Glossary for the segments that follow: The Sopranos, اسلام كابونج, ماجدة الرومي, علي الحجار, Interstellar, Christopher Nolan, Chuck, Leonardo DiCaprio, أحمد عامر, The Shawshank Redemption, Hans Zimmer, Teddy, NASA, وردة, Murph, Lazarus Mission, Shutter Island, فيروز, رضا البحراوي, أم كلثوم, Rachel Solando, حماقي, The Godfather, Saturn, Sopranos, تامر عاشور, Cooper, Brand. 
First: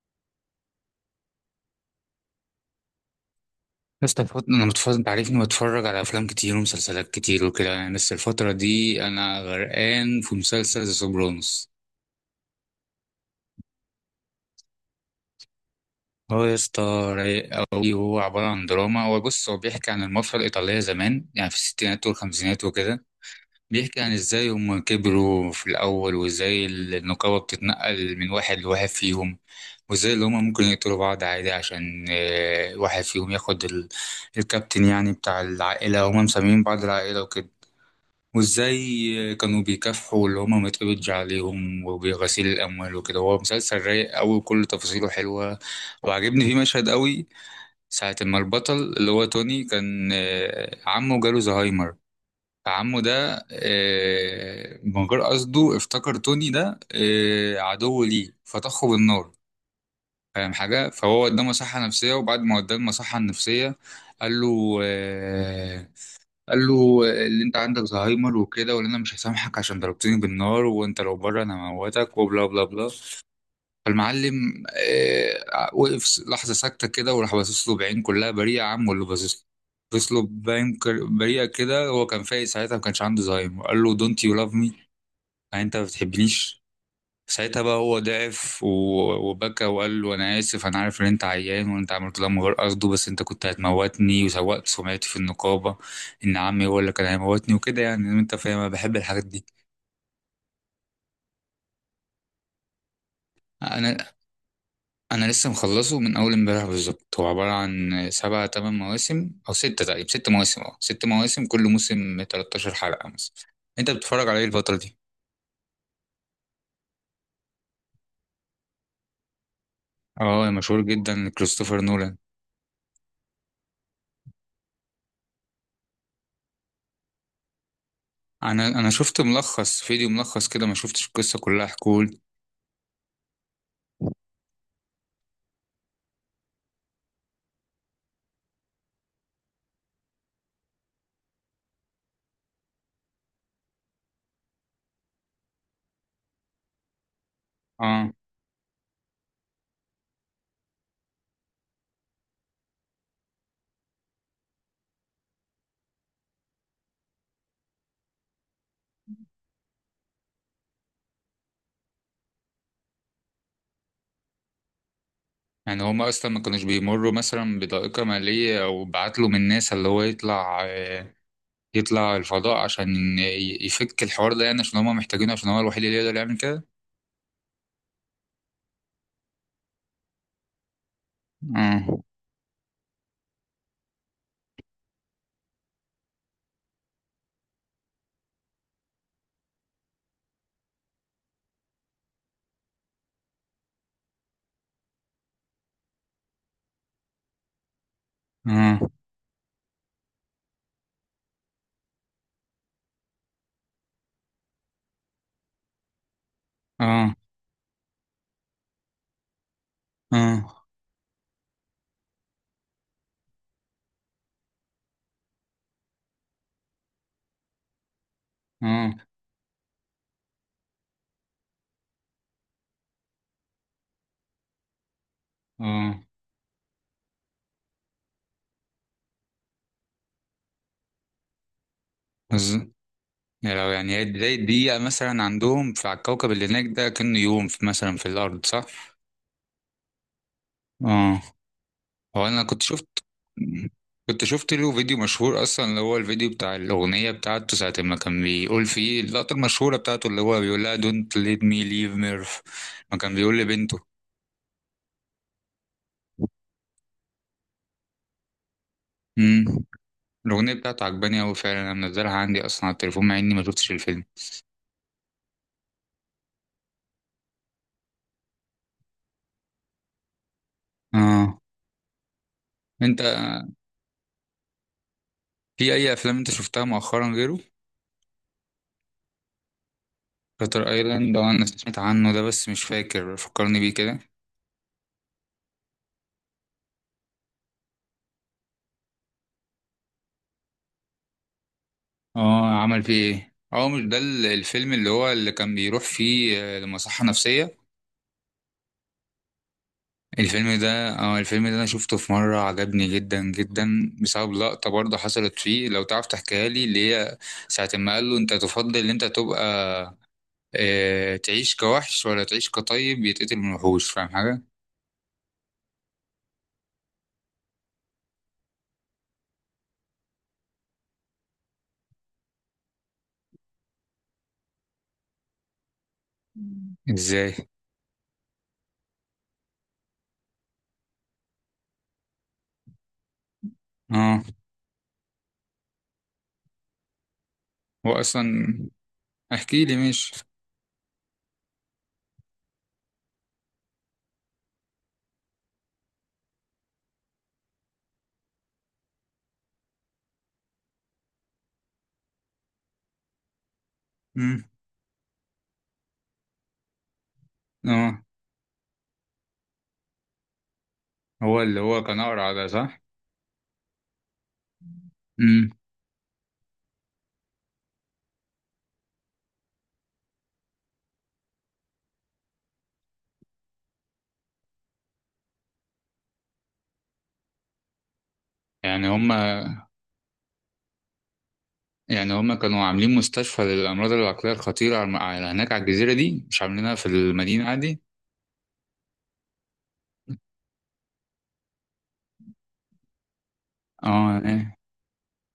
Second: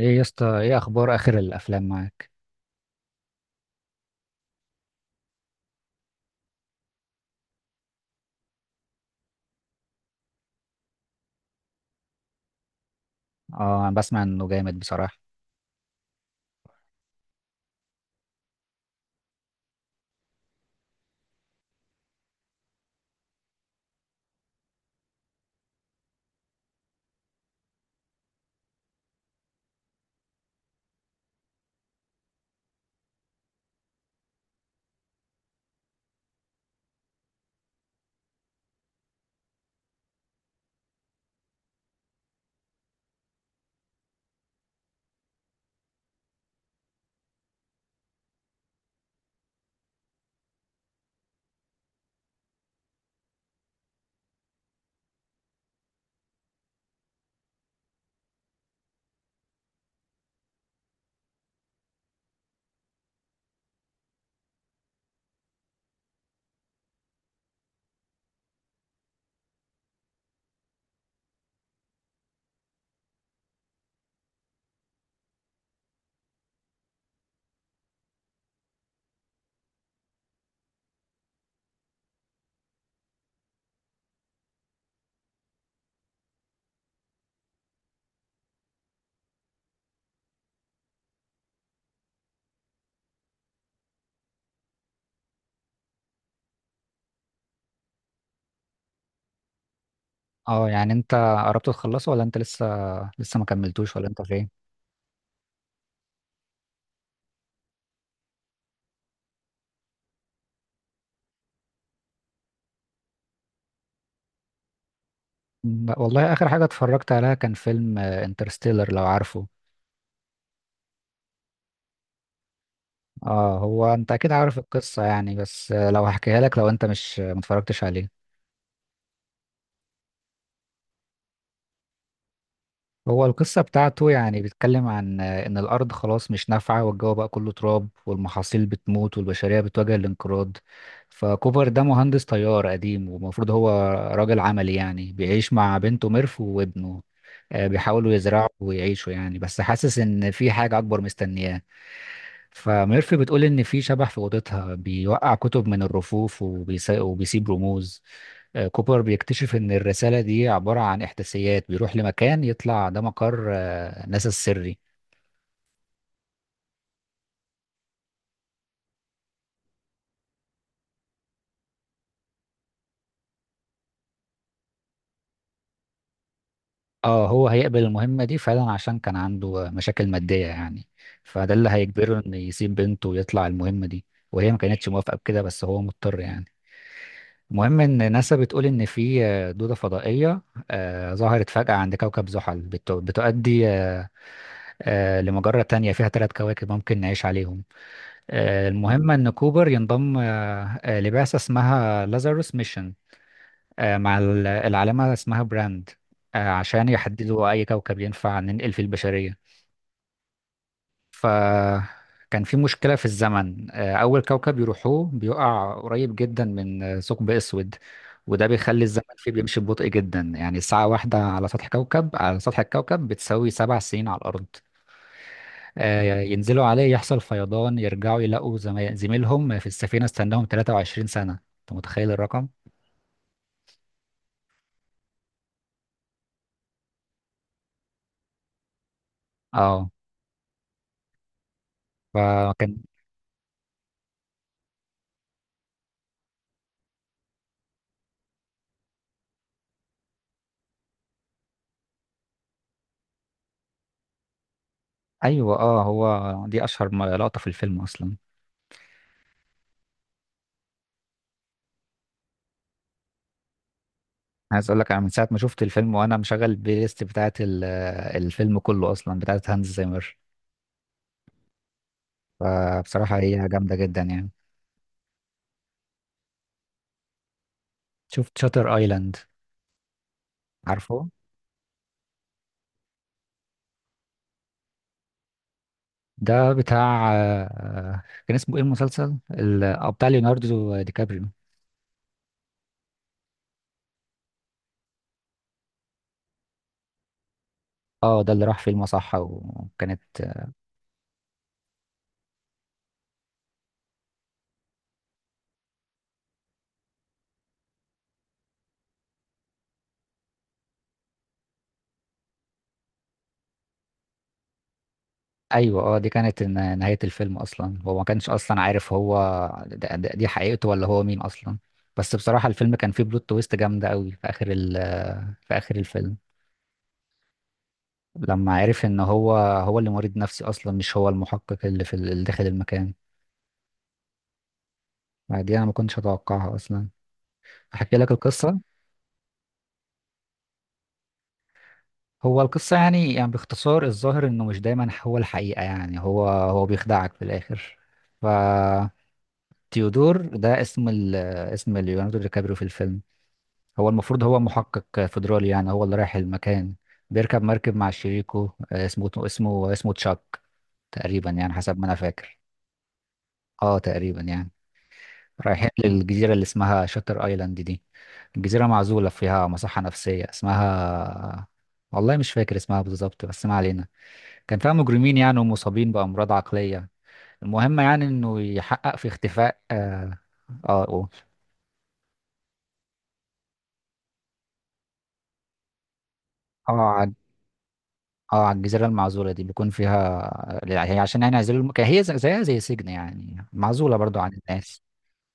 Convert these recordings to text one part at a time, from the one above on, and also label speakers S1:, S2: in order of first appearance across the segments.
S1: ايه يا اسطى، ايه اخبار اخر الافلام معاك؟
S2: يا اسطى انا متفرج، انت عارفني بتفرج على افلام كتير ومسلسلات كتير وكده يعني، بس الفتره دي انا غرقان في مسلسل ذا سوبرانوس.
S1: اه، انا بسمع انه جامد بصراحه.
S2: هو يا اسطى رايق قوي. هو عباره عن دراما، هو بص، هو بيحكي عن المافيا الايطاليه زمان يعني في الستينات والخمسينات وكده. بيحكي عن ازاي هم كبروا في الاول وازاي النقابه بتتنقل من واحد لواحد فيهم. وازاي اللي هم ممكن يقتلوا بعض عادي عشان واحد فيهم ياخد الكابتن يعني بتاع العائله، هم مسميين بعض العائله وكده. وازاي كانوا بيكافحوا اللي هما ما يتقبضش عليهم وبغسيل الاموال وكده. هو مسلسل رايق قوي وكل تفاصيله حلوه. وعجبني فيه مشهد قوي. ساعه ما البطل اللي هو توني كان عمه جاله زهايمر. فعمه ده من غير قصده افتكر توني ده عدو ليه فطخه بالنار. فاهم حاجه. فهو قدامه صحه نفسيه، وبعد ما قدامه صحه نفسيه قال له آه، قال له اللي انت عندك زهايمر وكده، وان انا مش هسامحك عشان ضربتني بالنار، وانت لو بره انا هموتك وبلا بلا بلا. فالمعلم وقف لحظه ساكته كده، وراح باصص له بعين كلها بريئه يا عم، واللي باصص له بعين بريئه كده. هو كان فايق ساعتها، ما كانش عنده زهايمر، قال له دونت يو لاف مي، يعني انت ما بتحبنيش. ساعتها بقى هو ضعف وبكى وقال له انا اسف، انا عارف ان انت عيان وانت عملت ده من غير قصده، بس انت كنت هتموتني وسوقت سمعتي في النقابه ان عمي هو اللي كان هيموتني وكده، يعني انت فاهم انا بحب الحاجات دي.
S1: اه، يعني انت قربت تخلصه ولا انت لسه؟ لسه ما كملتوش ولا
S2: انا
S1: انت فين؟
S2: انا لسه مخلصه من اول امبارح بالظبط. هو عباره عن سبع تمن مواسم او سته تقريبا، ست مواسم، اه، ست مواسم، كل موسم 13 حلقه مثلا. انت بتتفرج على ايه الفتره دي؟
S1: والله اخر حاجه اتفرجت عليها كان فيلم انترستيلر، لو عارفه.
S2: اه، مشهور جدا، كريستوفر نولان.
S1: اه، هو انت اكيد عارف القصه يعني، بس لو هحكيها لك لو انت مش ما اتفرجتش عليه.
S2: انا شفت ملخص، فيديو ملخص كده، ما شفتش القصه كلها. حكول.
S1: هو القصة بتاعته يعني بيتكلم عن إن الأرض خلاص مش نافعة، والجو بقى كله تراب، والمحاصيل بتموت، والبشرية بتواجه الانقراض. فكوبر ده مهندس طيار قديم ومفروض هو راجل عملي يعني، بيعيش مع بنته ميرف وابنه. بيحاولوا
S2: اه.
S1: يزرعوا ويعيشوا يعني، بس حاسس إن في حاجة أكبر مستنياه. فميرف بتقول إن في شبح في أوضتها بيوقع كتب من الرفوف وبيسيب رموز. كوبر بيكتشف إن الرسالة دي عبارة عن إحداثيات، بيروح لمكان يطلع ده مقر ناسا السري.
S2: يعني هما اصلا ما كانوش بيمروا مثلا بضائقة مالية او بعتلوا من ناس اللي هو يطلع يطلع الفضاء عشان يفك الحوار ده، يعني عشان هما محتاجينه عشان هو الوحيد اللي يقدر يعمل كده.
S1: اه، هو هيقبل المهمة دي فعلا عشان كان عنده مشاكل مادية يعني. فده اللي
S2: اه.
S1: هيجبره إنه يسيب بنته ويطلع المهمة دي. وهي ما كانتش موافقة بكده، بس هو مضطر يعني. المهم إن ناسا بتقول إن في دودة فضائية ظهرت فجأة عند كوكب زحل بتؤدي لمجرة تانية فيها ثلاث كواكب ممكن نعيش عليهم.
S2: اه.
S1: المهم إن كوبر ينضم لبعثة اسمها لازاروس ميشن، مع العالمة اسمها براند، عشان
S2: اه.
S1: يحددوا أي كوكب ينفع ننقل فيه البشرية.
S2: اه.
S1: فكان في مشكلة في الزمن. أول كوكب يروحوه بيقع قريب جدا من ثقب أسود، وده بيخلي
S2: اه.
S1: الزمن فيه بيمشي ببطء جدا، يعني ساعة واحدة على سطح كوكب على سطح الكوكب بتساوي 7 سنين على الأرض.
S2: اه.
S1: ينزلوا عليه يحصل فيضان، يرجعوا يلاقوا زميلهم في السفينة استناهم 23 سنة. انت متخيل الرقم؟
S2: بز- يعني لو، يعني هي بداية دقيقة مثلا عندهم في على الكوكب اللي هناك ده كأنه يوم في مثلا في الأرض، صح؟
S1: اه،
S2: اه. هو انا كنت
S1: فكان.
S2: شفت كنت شفت له فيديو مشهور اصلا، اللي هو الفيديو بتاع الاغنيه بتاعته ساعه ما كان بيقول فيه اللقطه المشهوره بتاعته، اللي هو بيقول لها دونت ليت مي ليف ميرف، ما كان بيقول لبنته.
S1: ايوه، اه، هو دي اشهر لقطة في الفيلم اصلا.
S2: امم. الاغنيه بتاعته عجباني قوي فعلا، انا منزلها عندي اصلا على التليفون مع اني ما شفتش الفيلم.
S1: عايز اقول لك، انا من ساعة ما شفت الفيلم وانا مشغل البلاي ليست بتاعت الفيلم كله اصلا، بتاعت هانز زيمر.
S2: اه. انت
S1: فبصراحة هي جامدة جدا يعني.
S2: في اي افلام انت شفتها مؤخرا غيره؟
S1: شفت شاتر ايلاند،
S2: شاتر
S1: عارفه؟
S2: ايلاند. اه، انا سمعت عنه ده بس مش فاكر، فكرني بيه كده.
S1: ده بتاع كان اسمه ايه المسلسل بتاع ليوناردو دي كابريو؟
S2: اه، عمل فيه ايه؟ اه، مش ده الفيلم اللي هو اللي كان بيروح فيه لمصحه نفسيه؟
S1: اه، ده اللي راح فيلم، صح؟ وكانت.
S2: الفيلم ده، اه، الفيلم ده انا شفته في مرة عجبني جدا جدا بسبب لقطة برضه حصلت فيه، لو تعرف تحكيها لي، اللي هي ساعة ما قال له انت تفضل ان انت تبقى، اه، تعيش كوحش ولا تعيش كطيب يتقتل من وحوش، فاهم حاجة؟
S1: ايوه، اه، دي كانت نهاية الفيلم اصلا. هو ما كانش اصلا عارف هو دي حقيقته ولا هو مين اصلا. بس بصراحة الفيلم كان فيه بلوت تويست جامدة قوي في اخر في اخر الفيلم،
S2: ازاي؟
S1: لما عرف ان هو هو اللي مريض نفسي اصلا، مش هو المحقق اللي في اللي داخل المكان.
S2: اه.
S1: دي انا ما كنتش اتوقعها اصلا.
S2: هو
S1: احكي لك
S2: اصلا
S1: القصة.
S2: احكي لي، مش.
S1: هو القصة يعني باختصار، الظاهر انه مش دايما هو الحقيقة يعني، هو هو بيخدعك في الاخر. ف تيودور ده اسم اسم ليوناردو دي كابريو في الفيلم. هو المفروض هو
S2: مم.
S1: محقق فيدرالي يعني، هو اللي رايح المكان. بيركب مركب مع
S2: اه،
S1: شريكه، اسمه تشاك، تقريبا
S2: هو
S1: يعني
S2: اللي
S1: حسب
S2: هو
S1: ما انا
S2: كان اقرع
S1: فاكر.
S2: ده، صح؟
S1: اه، تقريبا يعني.
S2: مم.
S1: رايحين للجزيرة اللي اسمها شاتر ايلاند دي. الجزيرة معزولة، فيها مصحة نفسية اسمها، والله مش فاكر اسمها بالظبط، بس ما علينا. كان فيها مجرمين يعني، ومصابين بأمراض عقلية. المهم يعني انه
S2: يعني
S1: يحقق في
S2: هما
S1: اختفاء. اه اه
S2: يعني هما كانوا عاملين مستشفى للأمراض العقلية الخطيرة على هناك على الجزيرة دي، مش عاملينها في
S1: آه،
S2: المدينة عادي؟
S1: اه على الجزيرة المعزولة دي بيكون فيها، هي عشان يعني يعزلوا هي زيها زي سجن يعني، معزولة برضو
S2: اه.
S1: عن
S2: آه.
S1: الناس.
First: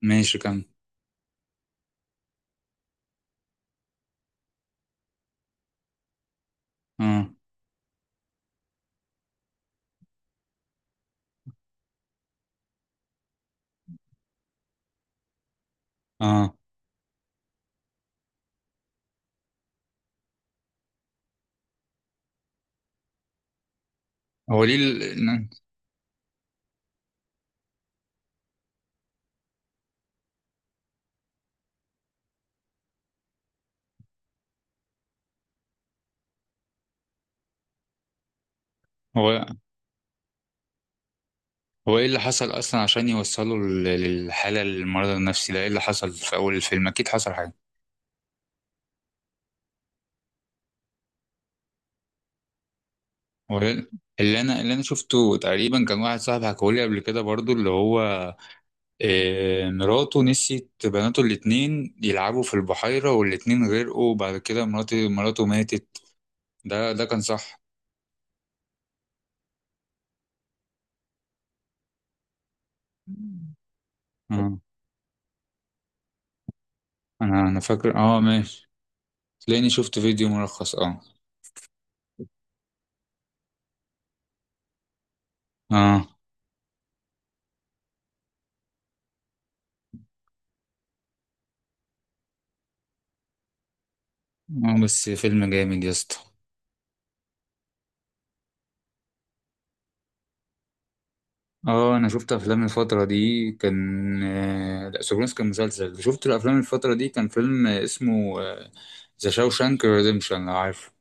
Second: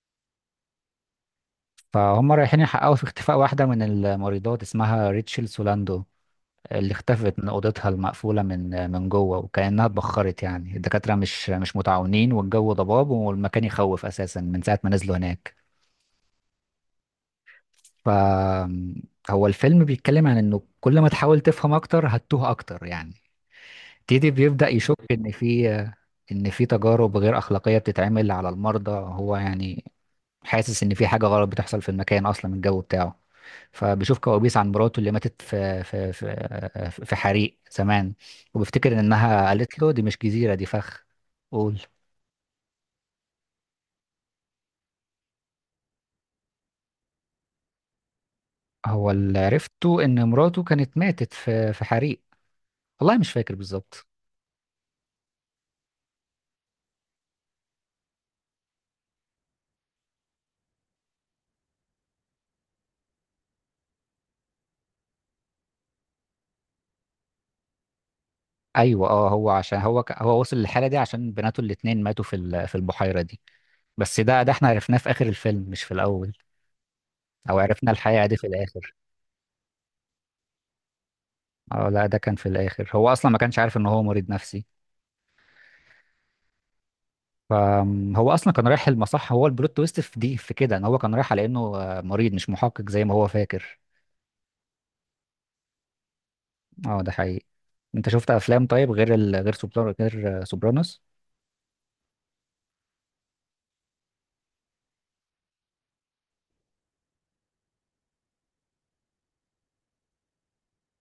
S2: ماشي، كمل.
S1: فهم رايحين يحققوا في اختفاء واحدة من الممرضات اسمها ريتشل سولاندو، اللي
S2: اه.
S1: اختفت من أوضتها المقفولة من جوه، وكأنها اتبخرت يعني. الدكاترة مش متعاونين، والجو ضباب، والمكان يخوف أساسا من ساعة ما نزلوا هناك.
S2: اه.
S1: ف هو الفيلم بيتكلم عن إنه كل ما تحاول تفهم أكتر هتتوه أكتر يعني. تيدي
S2: هو
S1: بيبدأ
S2: ليه
S1: يشك إن في تجارب غير أخلاقية بتتعمل على المرضى، هو يعني حاسس إن في حاجة غلط بتحصل في المكان، أصلا الجو بتاعه. فبيشوف كوابيس عن مراته اللي ماتت في حريق زمان، وبيفتكر
S2: هو
S1: إنها قالت له دي مش جزيرة، دي فخ. قول.
S2: هو ايه اللي حصل اصلا عشان يوصلوا للحاله المرض النفسي ده؟ ايه اللي حصل في اول الفيلم؟ اكيد حصل حاجه.
S1: هو اللي عرفته إن مراته كانت ماتت في حريق، والله مش فاكر
S2: هو ال-
S1: بالظبط.
S2: اللي انا شفته تقريبا كان واحد صاحبي حكولي قبل كده برضو، اللي هو مراته نسيت بناته الاتنين يلعبوا في البحيره والاتنين غرقوا، بعد كده مراته ماتت. ده كان صح؟
S1: أيوه، أه، هو عشان هو وصل للحالة دي عشان بناته الاتنين ماتوا في البحيرة دي. بس ده
S2: اه.
S1: احنا عرفناه في اخر الفيلم، مش في الاول.
S2: انا
S1: او
S2: انا
S1: عرفنا
S2: فاكر، اه،
S1: الحقيقة دي في
S2: ماشي.
S1: الاخر.
S2: تلاقيني شفت فيديو ملخص، اه.
S1: اه، لا، ده كان في الاخر، هو اصلا ما كانش عارف ان هو مريض نفسي.
S2: اه.
S1: فهو اصلا كان رايح المصح، هو البلوت تويست في دي في كده ان هو كان رايح على انه مريض، مش محقق زي ما هو فاكر.
S2: اه، بس فيلم جامد يا اسطى.
S1: اه، ده حقيقي. انت شفت افلام طيب غير غير سوبرانوس، غير سوبرانوس؟
S2: اه، انا شفت افلام الفتره دي كان لا، سوبرانوس كان مسلسل، شفت الافلام الفتره دي كان فيلم اسمه ذا شاوشانك ريديمشن، لو عارفه.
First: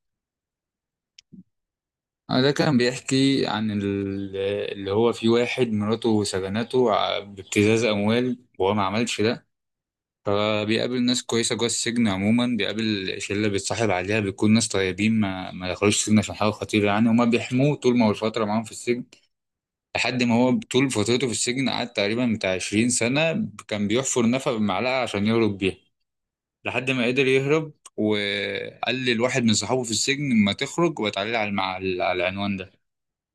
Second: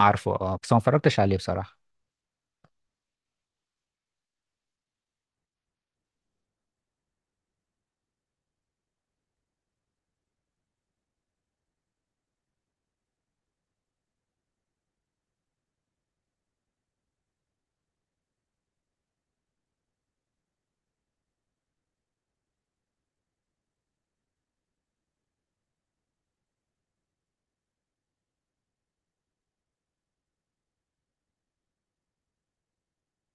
S1: عارفه، اه، بس أنا ما اتفرجتش عليه بصراحة.
S2: ده كان بيحكي عن اللي هو في واحد مراته سجنته بابتزاز اموال وهو ما عملش ده. فبيقابل ناس كويسه جوه السجن، عموما بيقابل شله بيتصاحب عليها، بيكون ناس طيبين ما دخلوش السجن عشان حاجه خطيره يعني، هما بيحموه طول ما هو الفتره معاهم في السجن. لحد ما هو طول فترته في السجن قعد تقريبا بتاع 20 سنة، كان بيحفر نفق بمعلقة عشان يهرب بيها لحد ما قدر يهرب. وقال لواحد من صحابه في السجن ما تخرج وتعالى على على العنوان ده.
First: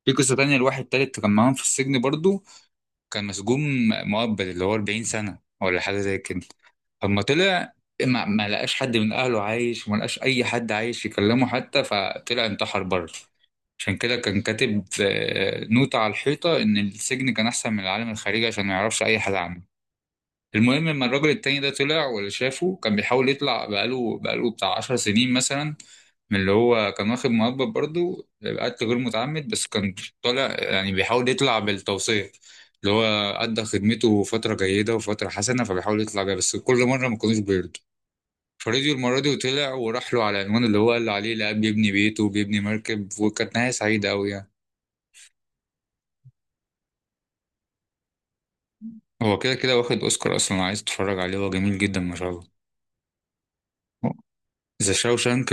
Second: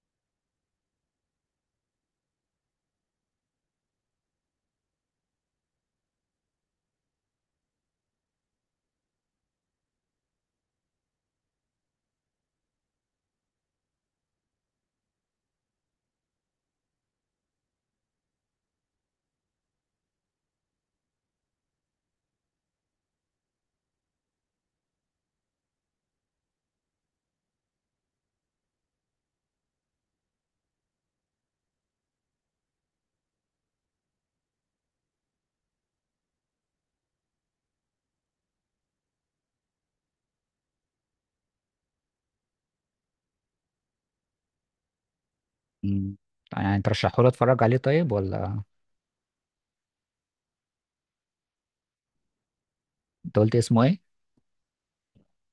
S2: في قصة تانية لواحد تالت كان معاهم في السجن برضو، كان مسجون مؤبد، اللي هو 40 سنة ولا حاجة زي كده. اما طلع، ما لقاش حد من اهله عايش وما لقاش اي حد عايش يكلمه حتى، فطلع انتحر بره. عشان كده كان كاتب نوتة على الحيطة ان السجن كان احسن من العالم الخارجي عشان ما يعرفش اي حد عنه. المهم، لما الراجل التاني ده طلع واللي شافه كان بيحاول يطلع، بقاله بتاع 10 سنين مثلا، من اللي هو كان واخد مؤبد برضه. قتل غير متعمد بس كان طالع، يعني بيحاول يطلع بالتوصية، اللي هو أدى خدمته فترة جيدة وفترة حسنة فبيحاول يطلع بيها بس كل مرة ما كانوش بيرضوا. فرضيوا المرة دي وطلع وراح له على العنوان اللي هو قال عليه، لقى بيبني بيته وبيبني مركب، وكانت نهاية سعيدة أوي يعني.
S1: مم. يعني ترشحه لي اتفرج عليه طيب، ولا؟
S2: هو كده كده واخد أوسكار أصلا، عايز تتفرج عليه، هو جميل جدا ما شاء الله.
S1: انت قلت اسمه ايه؟
S2: ذا شاوشانك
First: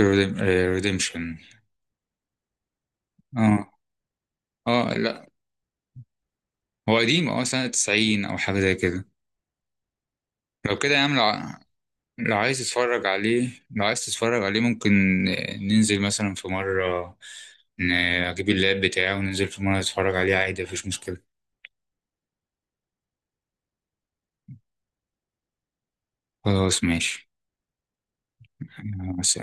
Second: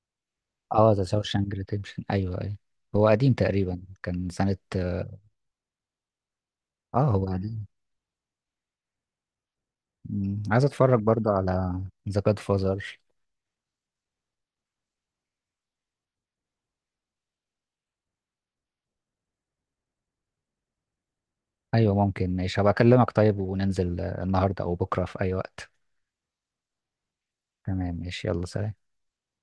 S1: اه، ذا
S2: ريديمشن.
S1: شاوشانك ريديمشن، ايوه، ايوه. هو قديم
S2: اه.
S1: تقريبا، كان سنة.
S2: اه، لا، هو
S1: اه، هو
S2: قديم، اه،
S1: قديم.
S2: سنة 90 او حاجة زي كده.
S1: مم. عايز
S2: لو كده يا
S1: اتفرج
S2: عم، لو
S1: برضه على ذا
S2: لو
S1: جاد
S2: عايز
S1: فازر.
S2: تتفرج عليه، لو عايز تتفرج عليه ممكن ننزل مثلا في مرة، ن- اجيب اللاب بتاعي وننزل في مرة نتفرج عليه عادي، مفيش مشكلة.
S1: ايوه ممكن، ماشي، هبقى اكلمك طيب وننزل النهارده او بكره في اي وقت.
S2: خلاص ماشي.
S1: تمام، ماشي، يلا سلام.
S2: بس.